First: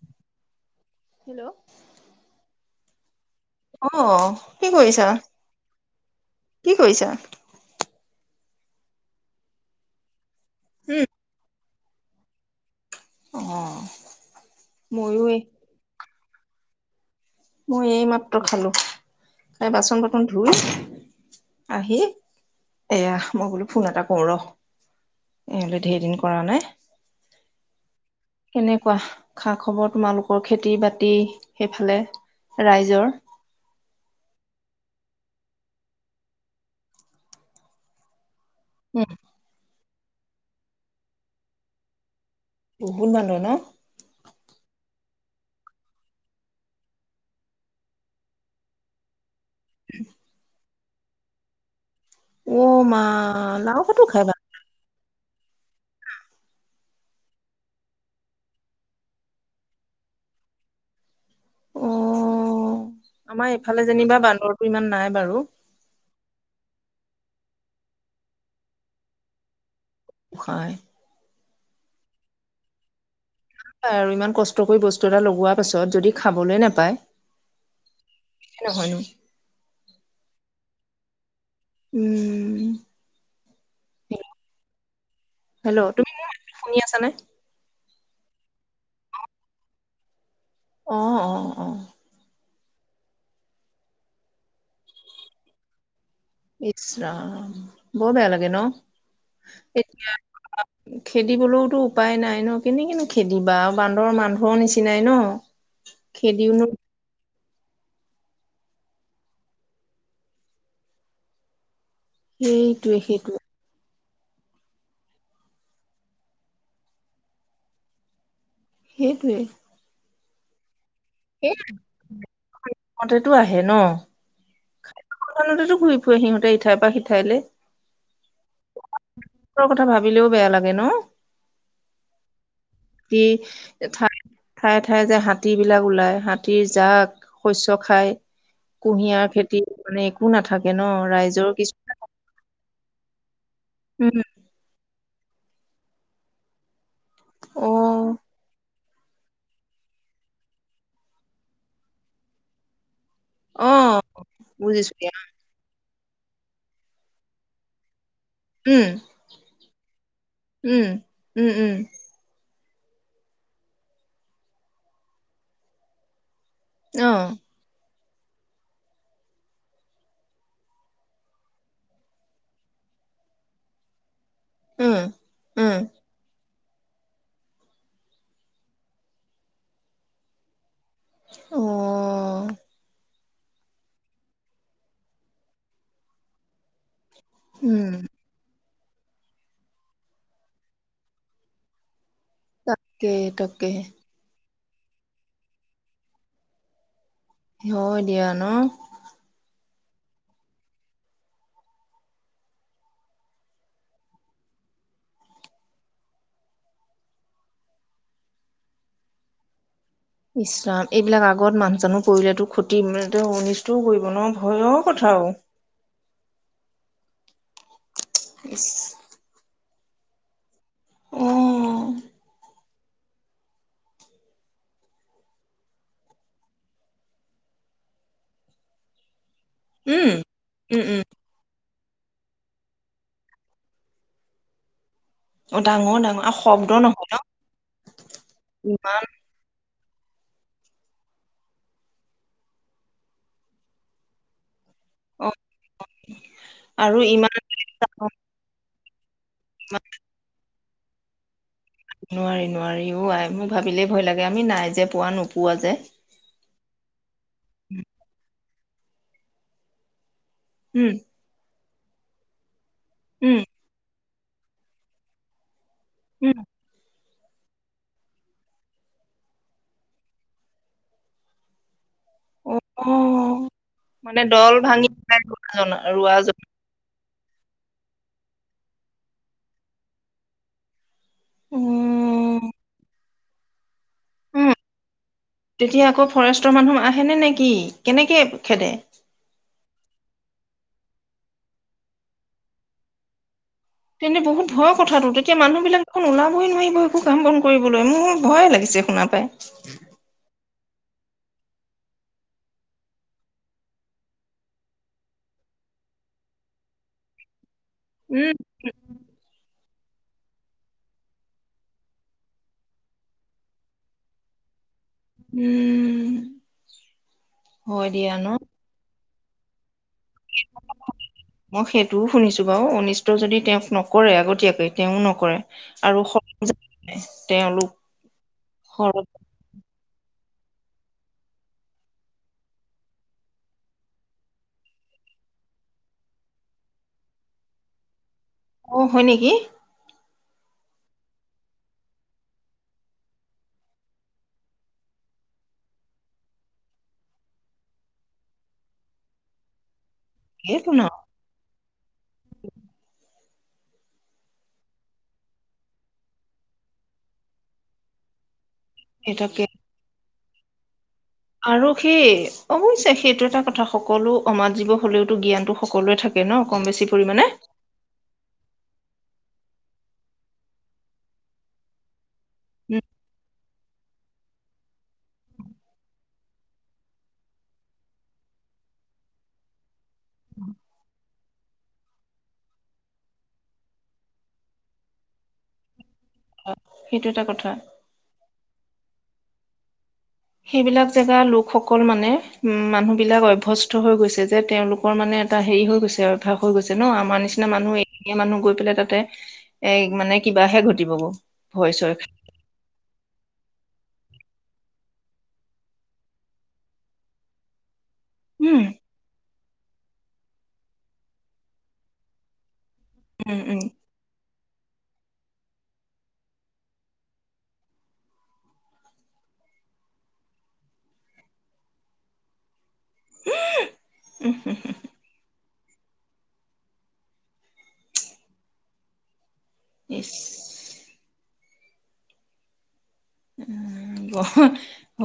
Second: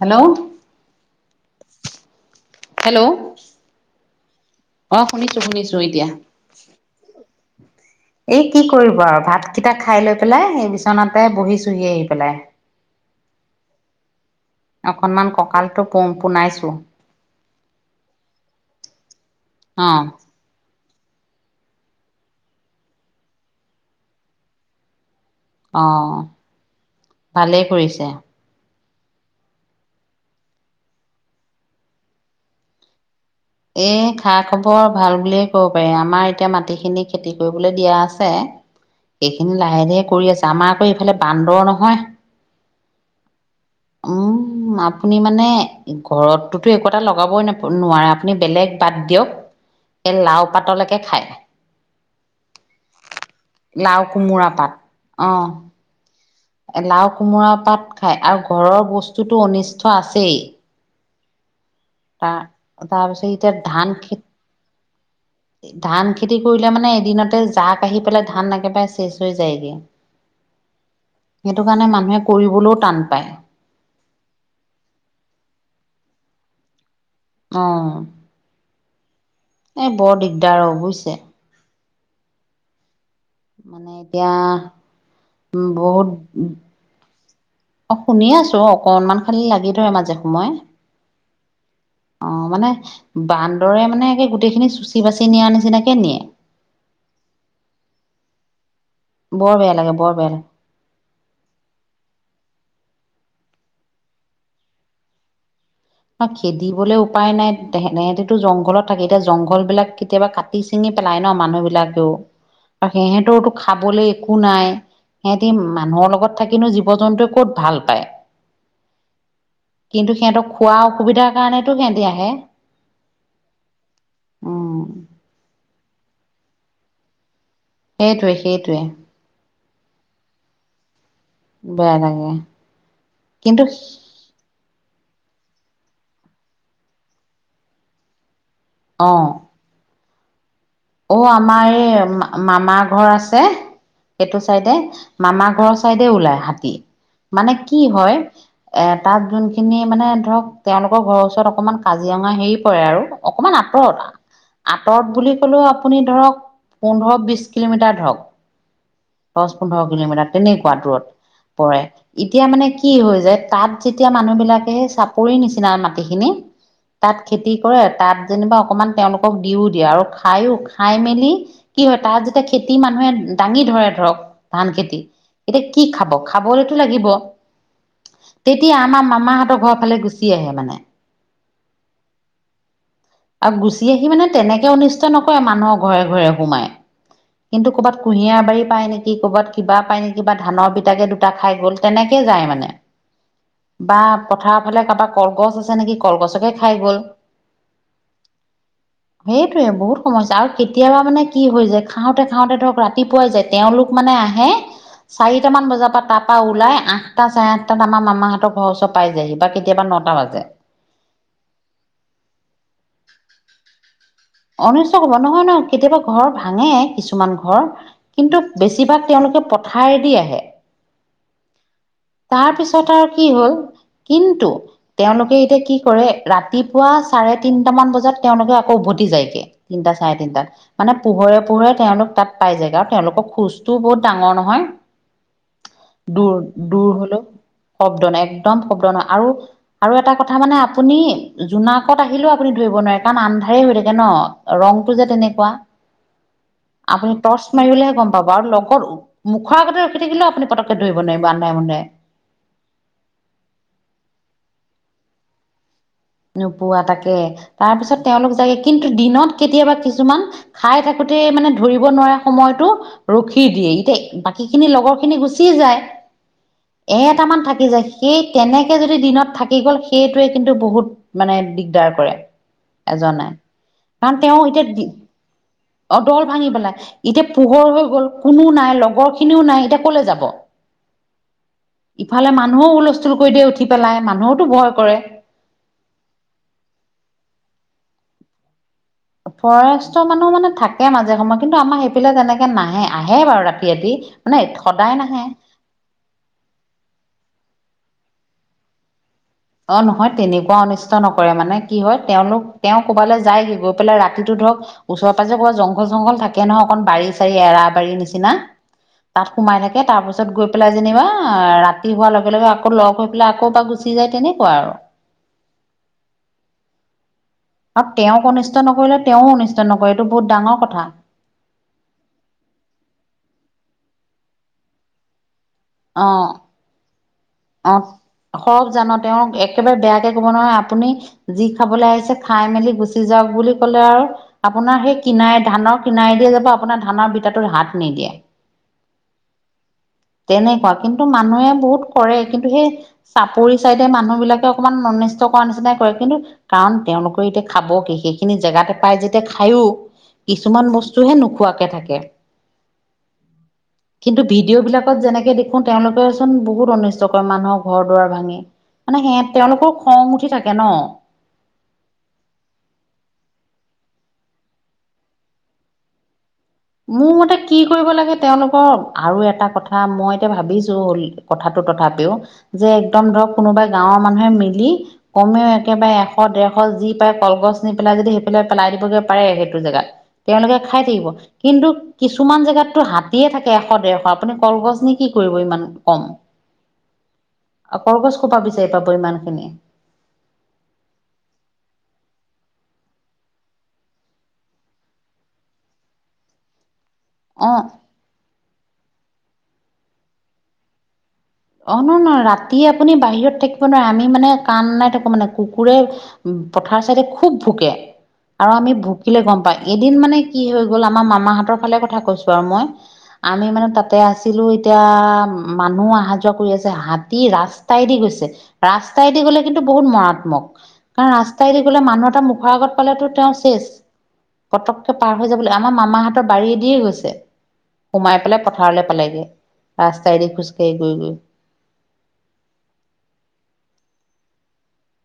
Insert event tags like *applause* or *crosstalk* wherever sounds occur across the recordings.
Hello hello hello. অ' কি অ কৰিছা? শুনিছো শুনিছো এতিয়া। কি কৰিছা? এই কি কৰিব আৰু ভাতকেইটা খাই লৈ পেলাই সেই উম বিচনাতে বহিছোহি আহি পেলাই আহ অকনমান কঁকালটো প পনাইছো মই এই মাত্ৰ খালো খাই অ বাচন বৰ্তন ধুই আহি এয়া মই বোলো ফোন এটা কৰো ৰ এলে অ ধেৰ দিন কৰা নাই ভালেই কৰিছে। কেনে। কোৱা খা খবৰ তোমালোকৰ খেতি বাতি সেইফালে ৰাইজৰ। এ খা খবৰ ভাল বুলিয়ে কব পাৰি। আমাৰ এতিয়া মাটি খিনি খেতি কৰিবলৈ দিয়া আছে। উম এইখিনি লাহে লাহে কৰি আছে আমাৰ আকৌ ইফালে বান্দৰ নহয়। বহুত মানুহ নহ। উম আপুনি মানে ঘৰতটো একো এটা লগাবই নোৱাৰো। আপুনি বেলেগ বাদ দিয়ক এই লাও পাতলৈকে খায়। উ মা লাও পাতো খায় বাৰু। অঁ,। লাওঁ কোমোৰা পাত খাই আৰু ঘৰৰ বস্তুটো অনিষ্ট আছেই। অ তা তাৰপিছত আমাৰ ইতিয়া এইফালে ধান যেনিবা বান্দৰটো ইমান নাই বাৰু খেতি। ধান খেতি কৰিলে মানে এদিনতে জাক আহি পেলাই ধান একেবাৰে শেষ হৈ যায়গে। খায়। সেইটো কাৰণে মানুহে কৰিবলৈও টান। পায় *unintelligible* ইমান কষ্ট কৰি বস্তু এটা লগোৱাৰ পাছত যদি খাবলৈ নাপায়। অ। হয়নো। এ বৰ দিগদাৰ অ' বুজিছে। উম। মানে এতিয়া হেল্ল' বহুত। তুমি শুনি আছানে? অ' শুনি আছো অকনমান খালি লাগি ধৰে মাজে সময়ে। অ অ অ। অ' মানে বান্দৰে মানে গোটেই খিনি চুচি বাচি নিয়াৰ নিচিনাকে নিয়ে। ইছ ৰাম বৰ বেয়া লাগে নহ। বৰ বেয়া লাগে বৰ বেয়া লাগে এতিয়া খেদিবলৈওতো উপায় নাই নহ কেনেকে নহ। খেদিবা আৰু বান্দৰ মানুহৰ নিচিনাই নহ। না খেদিবলৈ উপায় নাই তে সেইটো জংঘলত থাকে এতিয়া জংঘল বিলাক কেতিয়াবা কাটি ছিঙি পেলাই নহ মানুহ বিলাক। আৰু সেইটোৱে সেইটোৱে সিহতৰ ইটো খাবলৈ। একো নাই সিহতি মানুহৰ লগত থাকিনো জীৱ জন্তুৱে ক'ত ভাল পায়। সেইটোৱে। কিন্তু সিহঁতক খোৱা অসুবিধাৰ কাৰণেতো সিহঁতি আহে সেয়া সেইতো আহে নহ। উম সেই খনোটো ঘূৰি ফুৰে সিহঁতে ইঠাই বা সিঠাইলে। সেইটোৱে সেইটোৱে কথা ভাবিলেও বেয়া লাগে ন। বেয়া লাগে কি কিন্তু। ঠাই ঠায়ে ঠায়ে যে হাতী বিলাক ওলাই হাতীৰ জাক শস্য খাই কুঁহিয়াৰ অ সেইটো মানে একো নাথাকে। অ' আমাৰ কিছু এই মামাৰ ঘৰ আছে উম সেইটো চাইডে। মামা ঘৰৰ চাইডে ওলাই হাতী মানে কি হয়। এ তাত যোনখিনি মানে ধৰক তেওঁলোকৰ ঘৰৰ ওচৰত অকমান কাজিৰঙা হেৰি পৰে আৰু। অকমান আঁতৰত আঁতৰত বুলি। ক'লেও আপুনি ধৰক পোন্ধৰ বিশ কিলোমিটাৰ ধৰক। দহ পোন্ধৰ কিলোমিটাৰ তেনেকুৱা দূৰত পৰে এতিয়া মানে। কি হৈ যায় তাত যেতিয়া মানুহ বিলাকে সেই চাপৰি নিচিনা মাটিখিনি। তাত খেতি কৰে তাত যেনিবা অকমান তেওঁলোকক দিও দিয়ে আৰু। খায়ো খাই মেলি কি হয় তাত যেতিয়া খেতি মানুহে দাঙি ধৰে ধৰক। ধান খেতি এতিয়া কি খাব খাবই *unintelligible* লাগিব তেতিয়া আমাৰ মামাহঁতৰ ঘৰৰ ফালে গুচি আহে মানে। অ',। আৰু গুচি আহি মানে তেনেকে অনিষ্ট নকৰে মানুহৰ ঘৰে ঘৰে সোমাই। কিন্তু উম ক'ৰবাত কুঁহিয়াৰ বাৰী পায় নেকি ক'ৰবাত কিবা পায় নেকি বা ধানৰ বিটাকে দুটা খাই গ'ল তেনেকে যায় মানে তাকে তাকে বা পঠাৰ ফালে কাৰোবাৰ কলগছ আছে নেকি কলগছকে খাই গ'ল হয় দিয়া ন সেইটোৱে বহুত সমস্যা আৰু কেতিয়াবা মানে কি হৈ যায় খাওঁতে খাওঁতে ধৰক ৰাতিপুৱাই যায় তেওঁলোক মানে আহে চাৰিটামান বজাৰ পৰা তাৰ পৰা ওলাই আঠটা চাৰে আঠটাত আমাৰ মামাহঁতৰ ঘৰ ওচৰ পাই যায়হি বা কেতিয়াবা ন ইছলাম এইবিলাক আগত মানুহ জানো কৰিলেতো ক্ষতি মান অনিষ্টও কৰিব ন ভয়ৰ উঊৈ হব কথাও নহয় নয় কেতিয়াবা ঘৰ ভাঙে কিছুমান ঘৰ কিন্তু ইচ বেছিভাগ তেওঁলোকে পথাৰেদি আহে। উম তাৰ পিছত আৰু কি হল কিন্তু, তেওঁলোকে এতিয়া কি কৰে ৰাতিপুৱা চাৰে তিনটামান বজাত তেওঁলোকে আকৌ উভতি যায়গে। তিনটা উম চাৰে তিনটাত উম মানে উম পোহৰে পোহৰে তেওঁলোক তাত পাই যায় আৰু তেওঁলোকক। কোজও বহুত ডাঙৰ নহয় ডাঙৰ ডাঙৰ দূৰ অসম দূৰ হলেও শব্দ নাই একদম শব্দ ইমান নহয় আৰু আৰু এটা কথা মানে আপুনি জোনাকত আহিলেও আপুনি ধৰিব নোৱাৰে কাৰণ আন্ধাৰে হৈ থাকে ন ৰংটো যে অ তেনেকুৱা আৰু আপুনি ইমান টৰ্চ মাৰিবলৈহে গম পাব আৰু লগত মুখৰ আগতে ইমান ৰখি থাকিলেও আপুনি পটকে ধৰিব নোৱাৰিব। আন্ধাৰে মুন্ধাৰে নোৱাৰি নোৱাৰি ও মোৰ ভাবিলেই ভয় লাগে আমি নাই যে পোৱা নোপোৱা যে নোপোৱা তাকে তাৰপিছত তেওঁলোক যায়গে কিন্তু, দিনত কেতিয়াবা কিছুমান খাই উম থাকোতে মানে ধৰিব নোৱাৰা সময়তটো উম ৰখি দিয়ে ইতিাই বাকীখিনি লগৰখিনি গুচি যায় উম। এটামান থাকি যায় সেই তেনেকে যদি দিনত থাকি গ'ল সেইটোৱে কিন্তু বহুত মানে দিগদাৰ কৰে এজনাই অ'। কাৰণ মানে তেওঁ দল ভাঙি পেলাই ৰোৱাজন এতিয়া অ দল ৰোৱাজন ভাঙি পেলাই। এতিয়া পোহৰ হৈ গল কোনো নাই লগৰ খিনিও নাই এতিয়া কলে যাব ইফালে উম, মানুহও হুলস্থুল কৰি দিয়ে উঠি পেলাই মানুহতো ভয় কৰে। তেতিয়া আকৌ ফৰেষ্টৰ মানুহ আহে নে নেকি কেনেকে খেদে ফৰেষ্টৰ মানুহ মানে থাকে মাজে সময় কিন্তু, আমাৰ সেইফালে তেনেকে নাহে আহে বাৰু ৰাতি ৰাতি তেন্তনে মানে বহুত ভয় সদায় কথাটো নাহে তেতিয়া মানুহ বিলাক দেখোন ওলাবই নোৱাৰিব একো কাম বন। কৰিবলৈ মোৰ ভয়ে লাগিছে শুনা পাই অ' নহয় তেনে অনিষ্ট নকৰে মানে কি হয় তেওঁলোক তেওঁ ক'বালৈ যায়গ গৈ পেলাই ৰাতিতটো ধৰক ওচৰে পাজ জংঘল জংঘল থাকে নহয় অকন বাৰি চাৰি এৰা বাৰী নিচিনা তাত সোমাই থাকে তাৰপিছত গৈ পেলাই যেনিবা ৰাতি হোৱাৰ লগে লগে আকৌ লগ হৈ পেলাই আকৌ বা গুচি যায় তেনে। কোৱা আৰু। উম হয় আৰু দিয়া ন? তেওঁক অনিষ্ট নকৰিলে তেওঁও অনিষ্ট নকৰে। এইটো বহুত ডাঙৰ কথা মই সেইটোও শুনিছো বাৰু অনিষ্ট যদি তেওঁক নকৰে আগতীয়াকে তেওঁও নকৰে আৰু অ ন অ', সৰব জান তেওঁ একেবাৰে বেয়া ত কব নোৱাৰে আপুনি যি খাবলৈ আহিছে খাই মেলি গুচি যাওক বুলি ক'লে আৰু আপোনাৰ সেই কিনাই ধানৰ কিনাই দিয়ে যাব আপোনাৰ ধানৰ বিটাটো হাত নিদিয়ে। অ হয় নেকি তেনেকুৱা কিন্তু, মানুহে বহুত। কৰে কিন্তু সেই চাপৰি চাইডে মানুহ বিলাকে অকণমান অনিষ্ট কৰা নিচিনাই কৰে কিন্তু কাৰণ তেওঁ তেওঁলোকৰ এতিয়া খাব কি সেইখিনি জেগাতে পাই যেতিয়া খায়ো সেইটো কিছুমান ন, বস্তুহে নোখোৱাকে থাকে। কিন্তু ভিডিঅ' বিলাকত যেনেকে দেখো তেওঁলোকেচোন বহুত অনু *unintelligible* মানুহৰ ঘৰ দুৱাৰ ভাঙি মানে সেই সেহাত তাকে তেওঁলোকৰ খং উঠি থাকে ন। আৰু সেই অৱয়ছে সেইটো এটা কথা সকলো অমাত জীৱ হলেও তো জ্ঞানতটো সকলোৱে থাকে। ন কম বেছি মোৰ পৰিমাণে মতে কি কৰিব লাগে তেওঁলোকৰ আৰু এটা কথা মই এতিয়া ভাবিছো হল কথাটো তথাপিও যে একদম ধৰক কোনোবাই গাঁৱৰ মানুহে মিলি কমেও একেবাৰে এশ ডৰশ যি পায় কলগছ নি পেলাই যদি সেই পেলাই পেলাই দিবগে পাৰে সেইটো জেগাত তেওঁলোকে খাই থাকিব। কিন্তু কিছুমান জেগাততো হাতীয়ে থাকে এশ ডৰশ আপুনি কলগছ নি কি কৰিব ইমান কম। সেইটো এটা কথা। কৰ পৰা বিচাৰি পাব ইমান খিনি। সেইবিলাক জেগা লোকসকল মানে উ মানুহ বিলাক অভ্স্ত হৈ গৈছে যে তেওঁলোকৰ মানে এটা হেৰি হৈ গৈছে উভ্যাস হৈ গৈছে। ন আমাৰ নিচিনা অ'। মানুহ এইখিনিয়ে মানুহ গৈ পেলাই তাতে এ মানে কিবাহে ঘটিব গৈ। অ' ন ন ৰাতি আপুনি বাহিৰত থাকিব নোৱাৰে আমি মানে কাণ নাই *unintelligible* মানে কুকুৰে পথাৰ চাইডে খুব ভুকে। আৰু উম আমি ভুকিলে গম পাম এদিন মানে কি হৈ গ'ল আমাৰ মামাহঁতৰ ফালে কথা কৈছো আৰু মই উম আমি উম মানে তাতে আছিলো এতিয়া মানুহ আহা কৰি আছে হাতী ৰাস্তাই দি গৈছে ৰাস্তাইদি গ'লে কিন্তু বহুত মাৰাত্মক কাৰণ ৰা আতৰাই দি পেলে মানুহ এটা মোখৰ আগত পেলাই ঠয় তেও ছেছ উম পতককে পাৰ হয় জাব আমাৰ মামাহঁতৰ বাৰীদিয়ে গৈছে সোমাই পেলাই পথাৰলৈ পালেগে। ইচ ৰাস্তাই দি খোজ কাঢ়ি গয়-গয়।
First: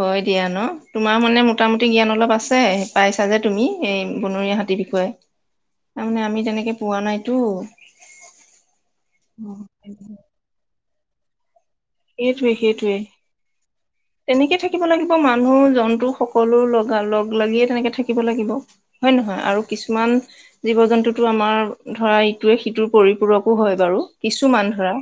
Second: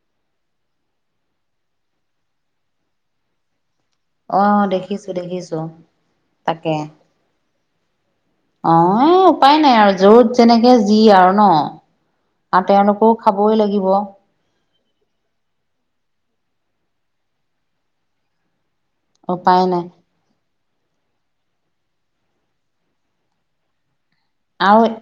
হয় দিয়া ন তোমাৰ মানে মোটামুটি জ্ঞান অলপ আছে পাইছা যে তুমি। এই বনৰীয়া অ', হাতীৰ বিষয়ে দেখিছো দেখিছো তাৰমানে আমি তেনেকে তাকে পোৱা নাইতো। অ' উপায় অ'। নাই আৰু যত যেনেকে কি আৰু ন সেইটোৱে আৰু সেইটোৱে। তেওঁলোকেও খাবই লাগিব। তেনেকে থাকিব লাগিব মানুহ জন্তু সকলো লগা লগ লাগিয়ে তেনেকে থাকিব লাগিব। হয় নহয় আৰু উপায় নাই কিছুমান জীৱ জন্তুটো আমাৰ ধৰা ইটোৱে সিটোৰ পৰিপূৰকো হয় বাৰু। কিছুমান আৰু ধৰা।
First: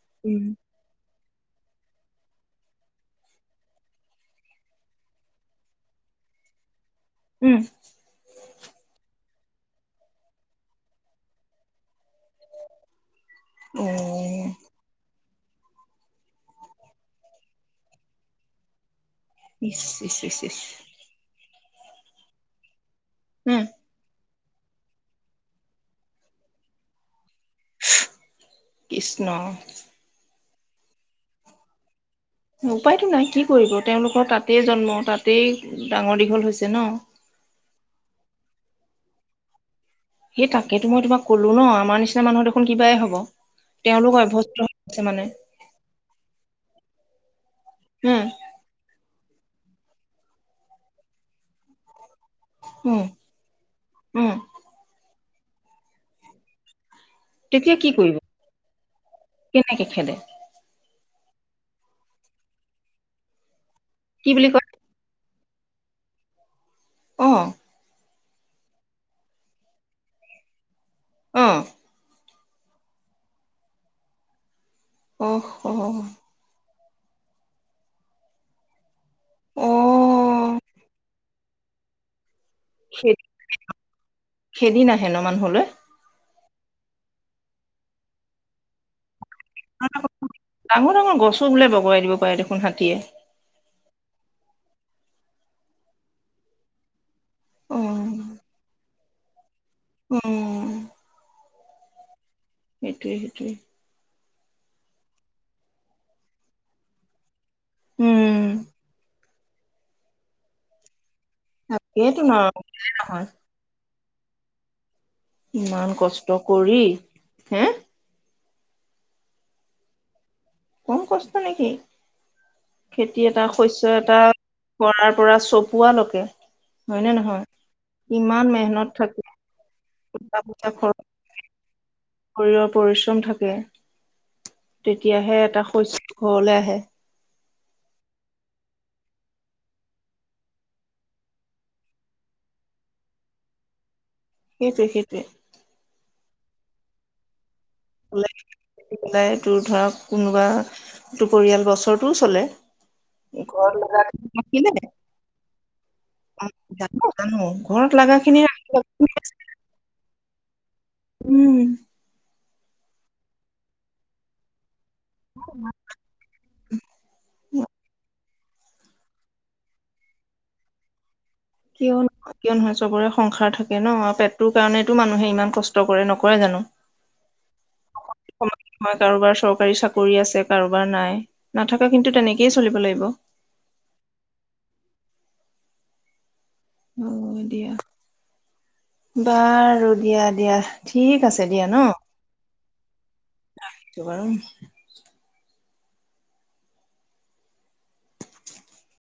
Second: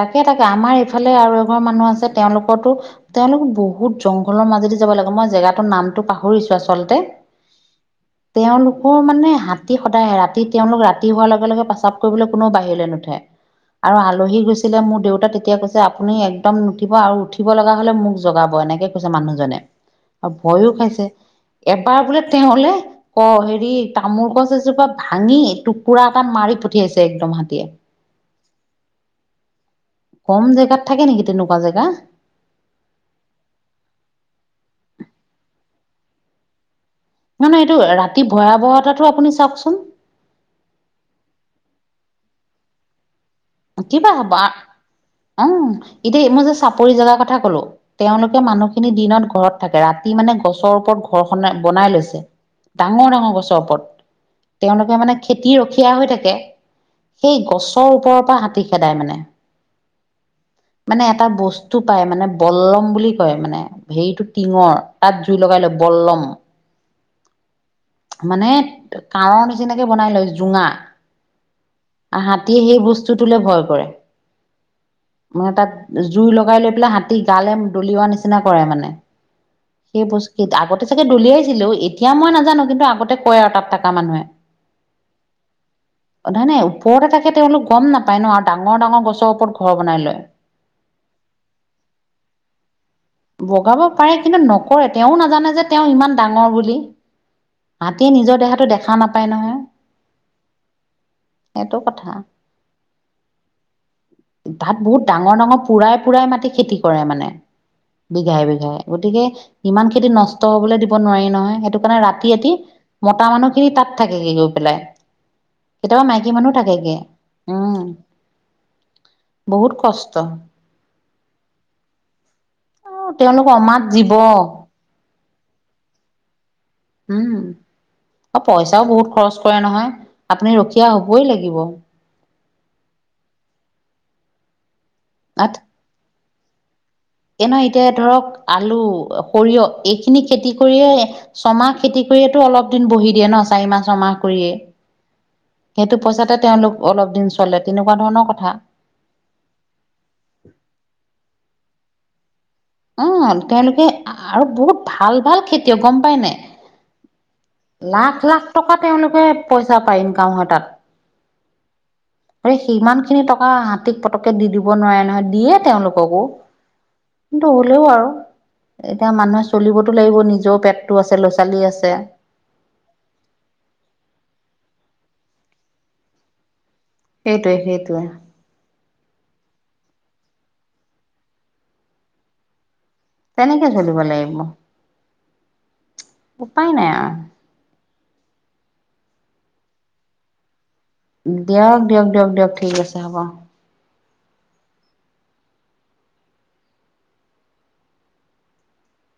তাকে তাকে আমাৰ ইফালে আৰু এঘৰ মানুহ আছে তেওঁলোকৰো তেওঁলোক বহুত জংঘলৰ মাজেদি যাব লাগে মই জেগাৰ নামটো পাহৰিছো আচলতে। উম। তেওঁলোকৰ মানে হাতী সদায়ে ৰাতি তেওঁলোক ৰাতি হোৱাৰ লগে লগে পেচাপ কৰিবলৈ কোনেও বাহিৰলৈ নুঠে। আৰু আলহী অ' গৈছিলে মোৰ দেউতা তেতিয়া কৈছে আপুনি একদম নুঠিব আৰু উঠিব লগা হলে মোক জগাব এনেকে *unintelligible* মানুহজনে ইচ ইচ আৰু ইচ ইচ ভয়ো খাইছে এবাৰ বোলে তেওঁলে অ' উম। হেৰি তামোল গছ এজোপা ভাঙি টুকুৰা এটা মাৰি পঠিয়াইছে একদম। *unintelligible* কৃষ্ণ। কম জেগাত থাকে নেকি তেনেকুৱা জেগা। উপায়তটো নাই কি কৰিব তেওঁলোকৰ তাতেই জন্ম তাতেই ডাঙৰ দীঘল হৈছে ন। নহয় এইটো ৰাতি ভয়াৱহতাটো আপুনি চাওকচোন। সেই তাকেতো মই তোমাক কলো ন আমাৰ নিচিনা মানুহ দেখোন কিবাই হব। কিবা তেওঁলোক হবা অভ্যস্ত হৈ গৈছে মানে উম, এতিয়া মই যে চাপৰি জগাৰ কথা কলো উম তেওঁলোকে মানুহখিনি দিনত ঘৰত থাকে ৰাতি মানে গছৰ ওপৰত ঘৰ খন বনাই লৈছে। উম ডাঙৰ ডাঙৰ গছৰৰ ওপৰত উম তেওঁলোকে মানে খেতি ৰখীয়া হৈ থাকে। সেই তেতিয়া কি গছৰ কৰিব ওপৰৰ পৰা হাতী খেদায় মানে। কেনেকে খেদে মানে এটা বস্তু পাই মানে বল্লম বুলি কয় মানে হেৰিটো কি বুলি কয় টিঙৰ তাত জুই লগাই লৈ বল্লম অ'। মানে কাৱৰ নিচিনাকে বনাই লয় জোঙা। অ'। হাতীয়ে সেই বস্তু তে ভয় কৰে অহ মানে তাত অহ জুই লগাই লৈ পেলাই হাতী গালে দলিওৱা নিচিনা কৰে মানে। অ সেই বস্ত আগতে চাগে দলিয়াইছিলো এতিয়া মই নাজো জানো কিন্তু খে আগতে কয় আৰু তাত থকা মানুহে খেদি নাহে ন মানুহলৈ নাই নাই ওপৰতে থাকে তেওঁলোক গম নাপায় ন আৰু ডাঙৰ ডাঙৰ গছৰ ওপৰত ঘৰ বনাই লয় ডাঙৰ ডাঙৰ গছো বোলে বগৰাাই দিব পাৰে দেখোন হাতীয়ে কৰে তেওঁ নাজানে যে তেওঁ ইমান ডাঙৰ বুলি অ মাতে নিজৰ দেহাটো দেখা নাপায় পাই নহয় উ সেইটো কথা সেইটয়ে সেইটয়ে তাত বহুত ডাঙৰ ডাঙৰ পুৰাই পুৰাই মাটি খেতি কৰে মানে। বিঘাই উম বিঘাই গতিকে ইমান খেতি নষ্ট হবলৈ দিব নোৱাৰি। নহয় সেইটো কাৰণে তাকেইতো ৰাতি ন ৰাতি নহয় মতা মানুহ খিনি তাত থাকেগে গৈ পেলাই ইমান কেতিয়াবা কষ্ট মাইকী মানুহ কৰি থাকেগে হে উম বহুত কষ্ট কোন কছ্ত নেকি অ খেতি এটা তেওঁলোক অমাত শস্য় জীৱ এটা কৰাৰ পৰা চপুৱালৈকে উম আৰু পইচাও বহুত থাকে খৰচ কৰে নহয় টকা আপুনি পইচা ৰখীয়া খৰচ হবই লাগিব শৰীৰৰ পৰিশ্ৰম থাকে তেতিয়াহে আঠ এটা শস্য ঘৰলৈ আহে। এ নহ এতিয়া ধৰক আলু সৰিয়হ এইখিনি খেতি কৰিয়ে ছমাহ খেতি কৰিয়ে। এইটো অলপ দিন বহি দিয়ে নহ চাৰিমাহ ছমাহ। কৰিয়ে সেইটোৱে সেইটোৱে। সেইটো পইচাতে তেওঁলোক অলপ দিন চলে। তেনেকুৱা ধৰণৰ কথা লাই পলাই তোৰ ধৰক কোনোবা তোৰ পৰিয়াল বছৰটোও চলে অ ঘৰত তেওঁলোকে লগা আৰু ৰাখিলে বহুত ভাল ভাল খেতিয় গম পায়নে জানো জানো ঘৰত লাখ লগা খিনি লাখ টকা ৰাখিলে তেওঁলোকে পইচা পায় ইনকাম হয় তাত উম আৰে সিমান খিনি টকা হাতীক পতকে দি দিওঁ। দিব নোৱাৰে নহয় দিয়ে তেওঁলোককো কিন্তু হলেও আৰু। এতিয়া মানুহে চলিবতো লাগিব নিজৰও পেটটো আছে ল'ৰা ছোৱালী আছে কিয় নহয় কিয় নহয় চবৰে সংসাৰ থাকে ন পেটটোৰ কাৰণেতো মানুহে ইমান কষ্ট কৰে নকৰে জানো। সেইটোৱে সেইটোৱে মই কাৰোবাৰ চৰকাৰী চাকৰি আছে কাৰোবাৰ নাই নাথাককা কিন্তু তেনেকেই চলিব লাগিব তেনেকে চলিব লাগিব। উপায় নাই অ আৰু দিয়া বাৰু দিয়া দিয়া ঠিক আছে দিয়া দিয়ক ন। দিয়ক দিয়ক দিয়ক ঠিক আছে হ'ব তোমাৰ।